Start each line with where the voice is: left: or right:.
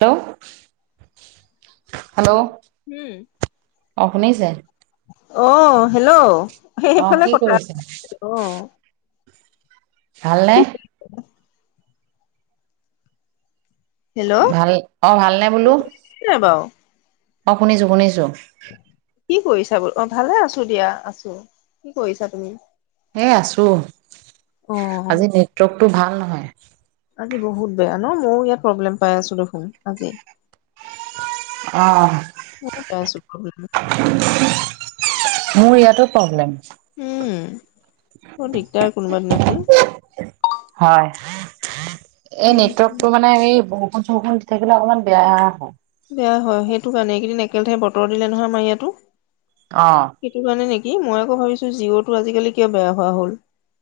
right: Hello hello অ শুনিছে?
left: অঁ হেল্ল' সেই
right: অ
left: সেইফালে
right: কি
left: কথা
right: কৰিছে
left: অঁ
right: ভালনে?
left: [inaudible]
right: ভাল অঁ ভালনে বোলো?
left: কেলে বাৰু
right: অ শুনিছোঁ শুনিছোঁ।
left: কি কৰিছা বুলো? অ' ভালে আছো দিয়া আছো কি কৰিছা তুমি?
right: এ আছো,
left: অ
right: আজি নেটৱৰ্কটো ভাল নহয়।
left: আজি বহুত বেয়া ন, ময়ো ইয়াত প্ৰব্লেম পাই আছোঁ দেখোন আজি। ময়ো
right: আহ'।
left: পাই আছো প্ৰব্লেম
right: মোৰ ইয়াত প্ৰব্লেম
left: উম' বৰ দিগদাৰ কোনোবা দিনাখন।
right: হয়, এই
left: উম
right: নেটৱৰ্কটো মানে মানে হেৰি বৰষুণ চৰষুণ দি থাকিলে অকণমান বেয়া হয়।
left: বেয়া হয়', সেইটো কাৰনে এইকেইদিন একেলগে বতৰ দিলে নহয় আমাৰ ইয়াটো।
right: অঁ।
left: সেইটো কাৰণে নেকি, মই আকৌ ভাবিছো জিঅ'টো আজিকালি কিয়া বেয়া হোৱা হ'ল।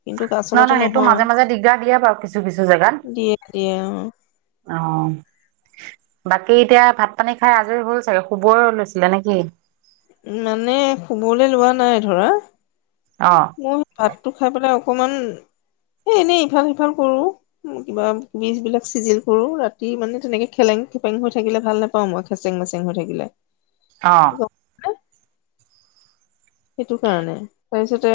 left: কিন্তু
right: নহয়
left: আচলতে
right: নহয়, সেইটো মাজে মাজে দিগদাৰ দিয়ে বাৰু কিছু কিছু
left: দিয়ে
right: জেগাত।
left: দিয়ে অ
right: অহ'। বাকী এতিয়া ভাত পানী খাই আজৰি হ'ল চাগে শুবৰে লৈছিলে নেকি।
left: মানে শুবলে লোৱা নাই ধৰা।
right: অহ
left: মই ভাতটো খাই পেলাই অকমান এ এনেই ইফাল সিফাল কৰো। মই কিবা বীজ বিলাক চিজিল কৰো ৰাতি মানে তেনেকে খেলেং খেপেং হৈ থাকিলে ভাল নাপাও মই। খেচেং মেচং হৈ থাকিলে।
right: অহ
left: সেইটো কাৰণে। তাৰপিছতে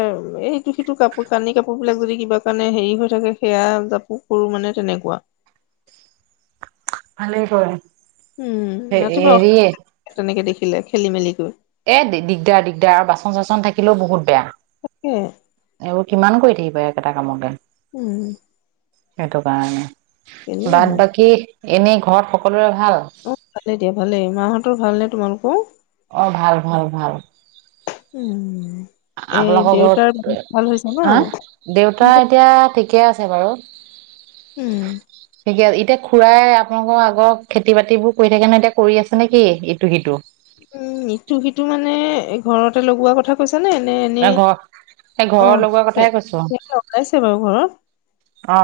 left: এই ইটো সিটো কাপোৰ কানি কাপোৰ বিলাক যদি কিবা কাৰণে হেৰি হৈ থাকে সেয়া জাপো। কৰো মানে তেনেকুৱা
right: ভালে কৰে
left: উম ৰাতিপুৱা
right: হেৰি
left: অশান্তি তেনেকে দেখিলে খেলি মেলি কৰি।
right: এ দিগদাৰ দিগদাৰ আৰু বাচন চাচন থাকিলেও বহুত বেয়া।
left: তাকে
right: এইবোৰ কিমান কৰি থাকিবা একেটা কামকে।
left: উম
right: সেইটো কাৰণে
left: কেলে
right: বাদ
left: নহয়
right: বাকী এনেই ঘৰত সকলোৰে ভাল
left: অ ভালে দিয়া ভালেই মাহঁতৰ ভাল নে তোমালোকৰ
right: অ ভাল ভাল ভাল
left: উম এই
right: আপোনালোকৰ
left: দেউতাৰ
right: ঘৰত
left: ভাল হৈছে ন
right: হা দেউতা এতিয়া ঠিকে আছে বাৰু
left: উম
right: ঠিকে আছে এতিয়া খুড়াই আপোনালোকৰ আগৰ খেতি বাতিবোৰ কৰি থাকে নহয় এতিয়া কৰি আছে নেকি ইটো সিটো
left: উম ইটো সিটো মানে ঘৰতে লগোৱাৰ কথা কৈছা নে নে
right: এ
left: এনেই
right: ঘৰ এই
left: অ
right: ঘৰৰ লগোৱা
left: সে
right: কথাই কৈছো
left: খেতি লগাইছে বাৰু ঘৰত
right: অ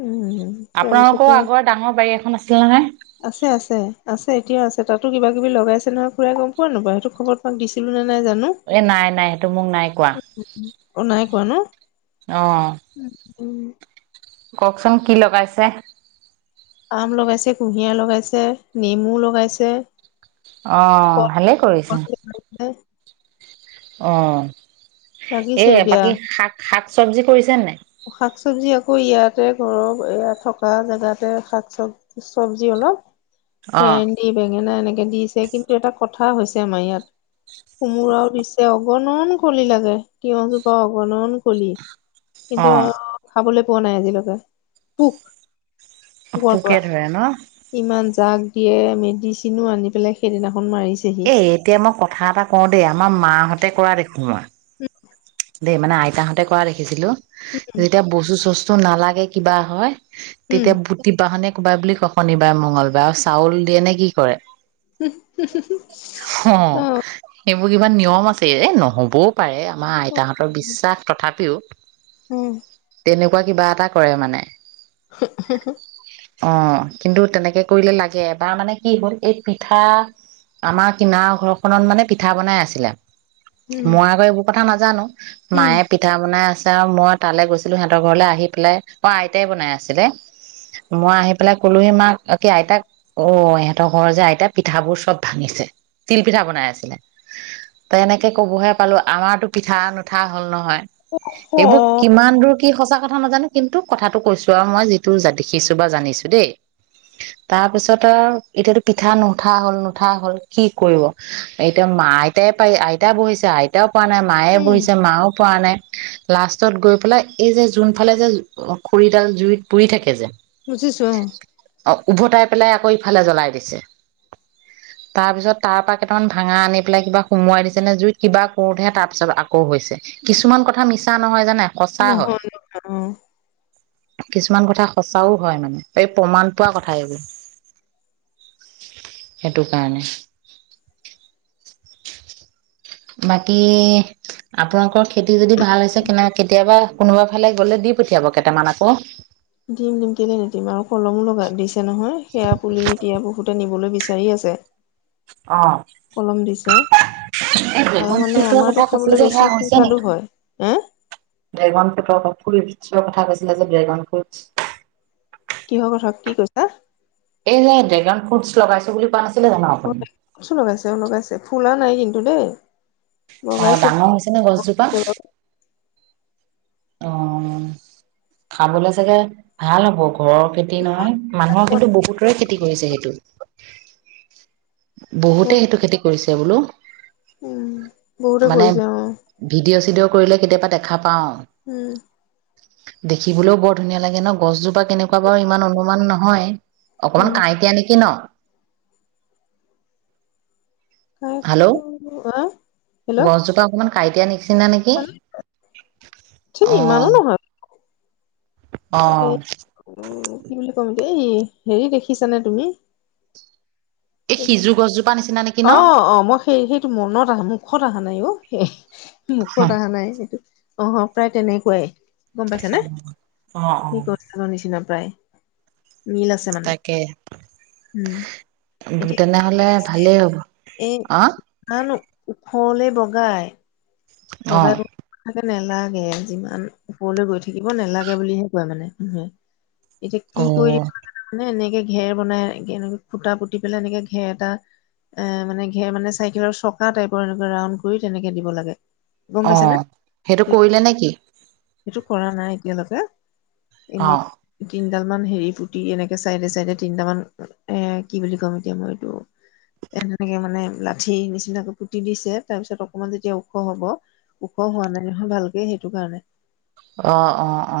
left: উম
right: আপোনালোকৰ
left: তাৰপিছতে
right: আগৰ ডাঙৰ বাৰী এখন আছিলনে নহয়
left: আছে আছে আছে এতিয়াও আছে তাতো কিবা কিবি লগাইছে খুড়াই গম পোৱা নোপোৱা সেইটো খবৰ তোমাক দিছিলো নে নাই জানো
right: এ নাই নাই সেইটো মোক নাই কোৱা
left: অ নাই কোৱা ন
right: অ
left: উম
right: কওকচোন কি লগাইছে
left: আম লগাইছে কুঁহিয়াৰ লগাইছে নেমু লগাইছে
right: অ
left: কল
right: ভালেই
left: কল
right: কৰিছে
left: [unintelligible]
right: অ এ
left: লাগিছেও দিয়া
right: বাকী শাক শাক চবজি কৰিছে নাই
left: শাক চবজি আকৌ ইয়াতে ঘৰৰ থকা জেগাতে শাক চব চবজি অলপ
right: অ',
left: সেই এই বেঙেনা এনেকে দিছে কিন্তু এটা কথা হৈছে আমাৰ ইয়াত কোমোৰাও দিছে অগণন কলি লাগে তিয়হজোপা অগণন কলি কিন্তু
right: অ',
left: খাবলৈ পোৱা নাই আজিলৈকে পোক পোকৰ
right: পোকে
left: পৰা
right: ধৰে ন?
left: ইমান জাক দিয়ে মেডিচিনো আনি পেলাই সেইদিনাখন মাৰিছেহি
right: এই এতিয়া মই কথা এটা কওঁ দেই আমাৰ মাহঁতে কৰা দেখো মই
left: উম
right: দেই মানে আইতাহঁতে কৰা দেখিছিলো যেতিয়া বস্তু চস্তু নালাগে কিবা হয়
left: উম
right: তেতিয়া বুটি বাহনে কোবাই বুলি কয় শনিবাৰ মঙগলবাৰে, আৰু চাউল দিয়ে নে কি কৰে? অ',
left: [unintelligible] অহ।
right: সেইবোৰ কিবা নিয়ম আছে, এই নহবও পাৰে আমাৰ আই তা হঁতৰ বিশ্বাস, তথাপিও
left: উম
right: তেনেকুৱা কিবা এটা কৰে মানে।
left: হুহ, হুহ, হুহ।
right: অ', কিন্তু তেনেকে কৰিলে লাগে, এবাৰ মানে কি হ'ল? এই পিঠা আমাৰ কিনাৰৰ ঘৰখনত মানে পিঠা বনাই আছিলে।
left: উম
right: মই আকৌ এইবোৰ কথা নাজানো,
left: উম
right: মায়ে পি পিঠা বনাই আছে আৰু, মই তালৈ গৈছিলোঁ, সিহঁতৰ ঘৰলৈ আহি পেলাই, অ', আইতাই বনাই আছিলে। মই আহি পেলাই ক'লোহি মাক কি আইতাক, অ', ইহঁতৰ ঘৰ যে আইতা, পিঠাবোৰ চব ভাঙিছে। তিল পিঠা বনাই আছিলে। তেনেকে কবহে পালোঁ, আমাৰতো পিঠা নুঠা হল নহয়।
left: অ
right: এইবোৰ কিমান দূৰ কি সঁচা কথা নাজানো, কিন্তু কথাটো কৈছোঁ আৰু মই যিটো জাতি দেখিছোঁ বা জানিছোঁ দেই। তাৰপিছত আৰু এতিয়াতো পিঠা নুঠা হ'ল, নুঠা হ'ল, কি কৰিব? এতিয়া মাই পাৰি, আইতা বহিছে আইতাও পৰা নাই, মায়ে
left: উম
right: বহিছে মাও পৰা নাই। লাষ্টত গৈ পেলাই, এই যে যোনফালে যে খৰিডাল জুইত পুৰি থাকে যে
left: বুজিছোঁ অহ।
right: অ', উভতাই পেলাই আকৌ ইফালে জ্বলাই দিছে।
left: উ
right: তাৰপিছত তাৰপৰা কেইটামান ভাঙা আনি পেলাই কিবা সোমোৱাই দিছে নে জুইত, কিবা কৰোতেহে তাৰ পিছত আকৌ হৈছে। কিছুমান কথা মিছা নহয় জানে, সঁচা
left: নহয়
right: হয়।
left: নহয় অ
right: কিছুমান কথা সঁচাও হয় মানে, এই প্ৰমাণ পোৱা কথা এইবোৰ। সেইটোকাৰণে। বাকী আপোনালোকৰ খেতি যদি ভাল হৈছে, কেনে কেতিয়াবা কোনোবা ফালে গ'লে দি পঠিয়াব কেইটামান আকৌ।
left: দিম দিম, কেলে নিদিম আৰু কলমো লগা দিছে নহয়, সেয়া পুলি এতিয়া বহুতে নিবলৈ বিচা বিচাৰি আছে, কলম দিছে।
right: এৰ
left: আৰু
right: ড্ৰেগন
left: মানে
right: ফুইটচ
left: আমাৰতো
right: কথা
left: খাবলৈ
right: কৈছিল যে,
left: বেছি
right: সেয়া হৈছে
left: সুস্বাদু
right: নেকি?
left: হয় হে
right: ড্ৰেগন ফ্ৰুটৰ, ফ্ৰুইটছৰ কথা কৈছিলে যে, ড্ৰেগন ফ্ৰুটচ।
left: কিহৰ কথা? কি কৈছা?
right: এই যে ড্ৰেগন ফ্ৰুটছ লগাইছো বুলি কোৱা নাচি
left: [unintelligible] লগাইছে, অ', লগাইছে, ফুলা নাই কিন্তু দেই।
right: অ
left: লগাইছে
right: ডাঙৰ হৈছে নে গছজোপা?
left: [unintelligible]
right: অহ। খাবলৈ চাগে ভাল হ'ব। ঘৰৰ খেতি নহয়, মানুহৰ কিন্তু বহুতৰে খেতি কৰিছে সেইটো। বহুতেই সেইটো খেতি কৰিছে বোলো।
left: উম, বহুতেই
right: মানে
left: কৰিছে, উম।
right: ভিডিঅ' চিডিঅ' কৰিলে কেতিয়াবা দেখা পাওঁ।
left: উম।
right: দেখিবলৈও বৰ ধুনীয়া লাগে ন', গছজোপা তেনেকুৱা বাৰু ইমান অনুমান নহয়, অকমান
left: উম
right: কাঁইটীয়াা নেকি ন'? হেল্লৌ',
left: আহ হেল্ল'
right: গছজোপা অকমান কাঁইটিয়া নিচিনা নেকি?
left: মানে ঠিক
right: অ
left: ইমানো নহয়
right: অ
left: এই কি বুলি কম এতিয়া এই হেৰি দেখিছানে তুমি
right: এই সিজ গছজোপা নিচিনা নে
left: অ অ মই সেই সেইটো মনত আহা মুখত আহা নাই অ
right: অ
left: মুখত অহা নাই এইটো অ প্ৰায় তেনেকুৱাই গম পাইছা নে
right: অ
left: সেই গছ জোপা নিচিনা প্ৰায় নীল
right: তাকে তেনেহলে ভালেই হ'ব
left: এ
right: অ
left: ইমান ওখলে বগাই
right: অ
left: বগাই তাকে নেলাগে যিমান ওপৰলৈ গৈ থাকিব নেলাগে বুলিহে কয় মানে মানুহে এতিয়া কি
right: অ
left: কৰি দিব মানে এনেকে ঘেৰ বনাই এনে খুটা পুতি পেলাই এনেকে ঘেৰ এটা এ মানে ঘেৰ মানে চাইকেলৰ চকা টাইপৰ এনেক ৰাউড কৰি তেনেকে দিব লাগে গম
right: অ
left: পাইছ নে
right: সেইটো কৰিলে নেকি
left: সেইটো কৰা নাই এতিয়ালৈকে
right: অ
left: এনেই তিনিডাল মান হেৰি পুটি এনেকে চাইডে চাইডে তিনট মান এ কি বুলি কম এতিয়া মই এইটো এ তেনেকে মানে লাঠি নিচিনাকৈ পুতি দিছে তাৰ পিছত অকমান যেতিয়া ওখ হব ওখ হোৱা নাই নহয় ভালকে সেইটো কাৰণে
right: অ অ অ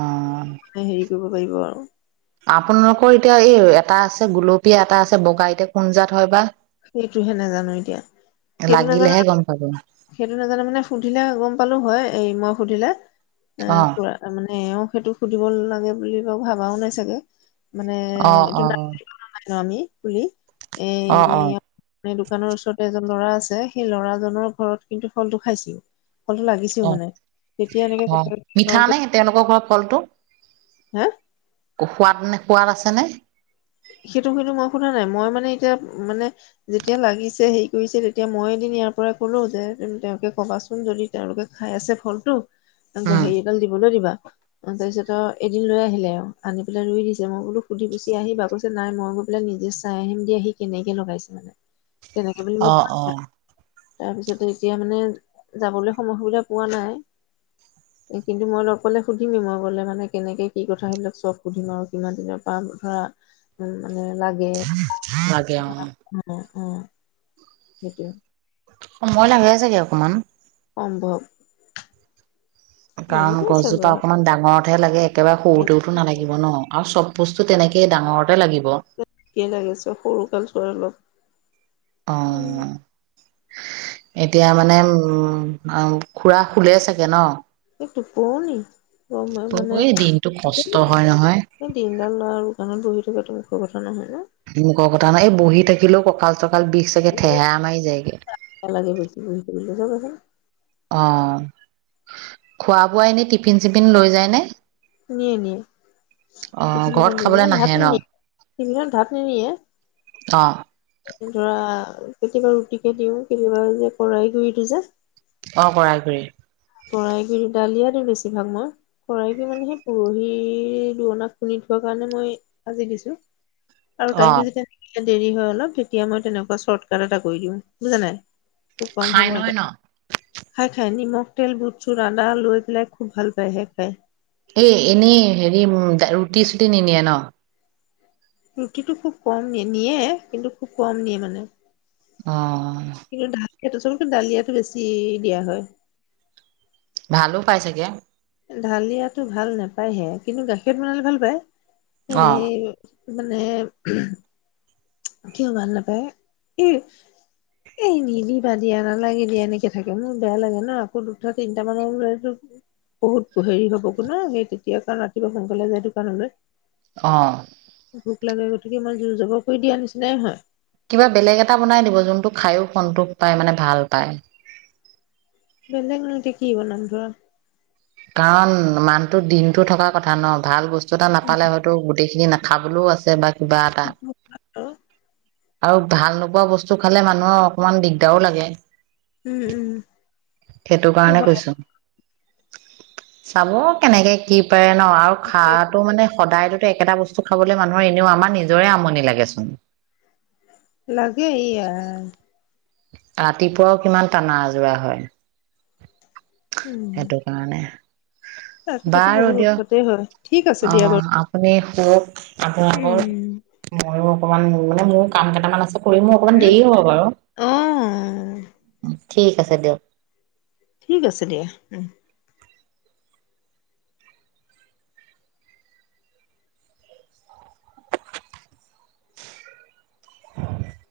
left: হেৰি কৰিব পাৰিব আৰু
right: আপোনালোকৰ এতিয়া এই এটা আছে গুলপীয়া এটা আছে বগা এতে কোনজাত হয় বা
left: সেইটোহে নাজানো এতিয়া। সেইটো নাজানো
right: লাগিলেহে গম পাব
left: সেইটো নাজানো মানে সুধিলে গম পালো হয় এই মই সুধিলে এ
right: অ
left: পুৰা তাৰ মানে এওঁও সেইটো সুধিব লাগে বুলি বাৰ ভাবাও নাই চাগে মানে
right: অ
left: এইটো
right: অ
left: ন আমি পুলি
right: অ অ
left: এই মানে দোকানৰ ওচৰতে এজন ল'ৰা আছে সেই লৰাজনৰ ঘৰত কিন্তু ফলটো খাইছিল ফলটো লাগিছিল
right: অ
left: [unintelligible] মানে তেতিয়া এনেকে
right: অ মিঠা
left: কথা
right: নে তেওঁলোকৰ ঘৰ ফলটো
left: হা!
right: অ সোৱাদ নে, সোৱাদ আছে নে?
left: সেইটো কিন্তু মই সোধা নাই। মই মানে এতিয়া, মানে যেতিয়া লাগিছে হেৰি কৰিছে, তেতিয়া মই এদিন ইয়াৰপৰা ক'লো যে, উম্ তেওঁকে ক'বাচোন। যদি তেওঁলোকে খাই আছে ফলটো, আ
right: উম
left: হেৰি এডাল দিবলৈ দিবা! অ তাৰপিছত আৰু, এদিন লৈ আহিলে। আনি পেলাই ৰুই দিছে। মই বোলো সুধি-পুচি আহিবা। কৈছ নাই মই গৈ পেলাই নিজে চাই আহিম দিয়া, সি কেনেকে লগাইছে মানে। তেনেকে বুলি
right: অ
left: মোক
right: অ
left: [unintelligible] তাৰপিছতে এতিয়া মানে, যাবলৈ সময় সুবিধা পোৱা নাই। কিন্তু মই লগ কৰিলে সুধিমেই, মই গ'লে মানে কেনেকে, কি কথা, সেইবিলাক চব সুধিম আৰু। কিমান দিনৰপৰা ধৰা! উম্ উম্ লাগে।
right: লাগে অ
left: উম্, উম্। সেইটোয়ে।
right: সময় লাগে চাগে অকণমান।
left: সম্ভৱ!
right: কাৰণ
left: লাগিবই
right: গছজোপা
left: চবৰে
right: অকমান ডাঙৰতহে লাগে একেবাৰে সৰুতেওতো নালাগিব ন আৰু চব বস্তু তেনেকেই ডাঙৰতে লাগিব
left: একেই লাগিছে সৰু কালচোৱাৰ অলপ।
right: অ
left: উম্
right: এতিয়া মানে উম্ আ খুৰা শুলে চাগে ন!
left: এ টোপনি। অলপ মই মানে
right: এই দিনটো কষ্ট হয় নহয়
left: এই দিনডাল ল'ৰা দোকানত বহি থকাতো মুখৰ কথা নহয় নে!
right: লোকৰ কথা নাই, বহি থাকিলেও কঁকাল চকাল বিষ চাগে ঠেহেৰা মাৰি যায়গে।
left: একেলগে বহিছিলোঁ [unintelligible]
right: অ' খোৱা বোৱা এনেই টিফিন চিফিন লৈ যায় নে?
left: নিয়ে, নিয়ে।
right: অ
left: টিফিনত
right: ঘৰত
left: অকল নিয়ে
right: খাবলৈ
left: মানে ভাত
right: নাহে ন
left: নিনিয়ে, টিফিনত ভাত নিনিয়ে।
right: অ'।
left: ধৰা কেতিয়াবা ৰুটিকে দিওঁ, কেতিয়াবা যে কৰাই গুৰিটো যে
right: অ' কৰাই গুৰি।
left: কৰাই গুৰি, দালিয়া দিওঁ বেছিভাগ মই। কৰাই গুৰি মানে সেই পৰহি [unintelligible] খুন্দি থোৱা কাৰণে মই আজি দিছোঁ। আৰু
right: অ
left: টাইমটো যেতিয়া দেৰি হয় অলপ, তেতিয়া মই তেনেকুৱা চৰ্টকাট এটা কৰি দিওঁ, বুজা নাই, খুব কম
right: খাই নহয়
left: সময়তে।
right: ন
left: খায়, খায়। নিমখ, তেল, বুট চুট, আদা লৈ পেলাই খুব ভাল পায় সেই খাই।
right: এ, এনেই হেৰি উ, ৰুটি চুটি নিনিয়ে ন'?
left: ৰুটিটো খুব কম নিয়ে, নিয়ে কিন্তু খুব কম নিয়ে মানে।
right: অ'।
left: কিন্তু [unintelligible] চবতকে দালিয়াটো বেছি দিয়া হয়।
right: ভালো পায় চাগে।
left: দালিয়াটো ভাল নাপায়হে কিন্তু গাখীৰেৰে বনালে ভাল পায়।
right: অ
left: এ মানে কিয় ভাল নাপায়? [unintelligible] এই নিদিবা, দিয়া নালাগে দিয়া, এনেকে থাকে, মোৰ বেয়া লাগে না আকৌ দুটা তিনটা মানৰ পৰাটো বহুত ব হেৰি হ'ব [unintelligible] তেতিয়া কাৰণ ৰাতিপুৱা সোনকালে যায় দোকানলৈ।
right: অ'।
left: ভোক লাগে গতিকে মই জুৰ জবৰ কৰি দিয়া নিচিনাই হয়।
right: কিবা বেলেগ এটা বনাই দিব যোনটো খাইয়ো সন্তোষ পায়, মানে ভাল পায়।
left: বেলেগনো এতিয়া কি বনাম [unintelligible]
right: কাৰণ মানুহটো দিনটো থকা কথা ন' ভাল বস্তু এটা নাপালে হয়তো গোটেইখিনি না খাবলৈও আছে বা কিবা এটা। আৰু ভাল নোপোৱা বস্তু খালে মানুহৰ অকণমান দিগদাৰো লাগে।
left: উম, উম।
right: সেইটো কাৰণে কৈছোঁ। চাব কেনেকে কি পাৰে ন' আৰু খাটো মানে সদায়েতো একেটা বস্তু খাবলৈ মানুহৰ এনেও, আমাৰ নিজৰে আমনি লাগেচোন।
left: লাগে ই আই।
right: ৰাতিপুৱাও কিমান টানা আজোৰা হয়। সেইটো কাৰণে।
left: তাৰপিছতো
right: বাৰু
left: বহুত
right: দিয়ক
left: উৎপতে হয়। ঠিক আছে
right: অ
left: দিয়া বাৰু।
right: আপুনি শুৱক, আপোনোকৰ,
left: উম
right: মইও অকমান মানে মোৰ কাম কেইটামান আছে। কৰি মোৰ অকণমান
left: হম
right: দেৰি হ'ব বাৰু।
left: অ
right: উ, ঠিক আছে দিয়ক।
left: ঠিক আছে দিয়া উম।
right: [inaudible]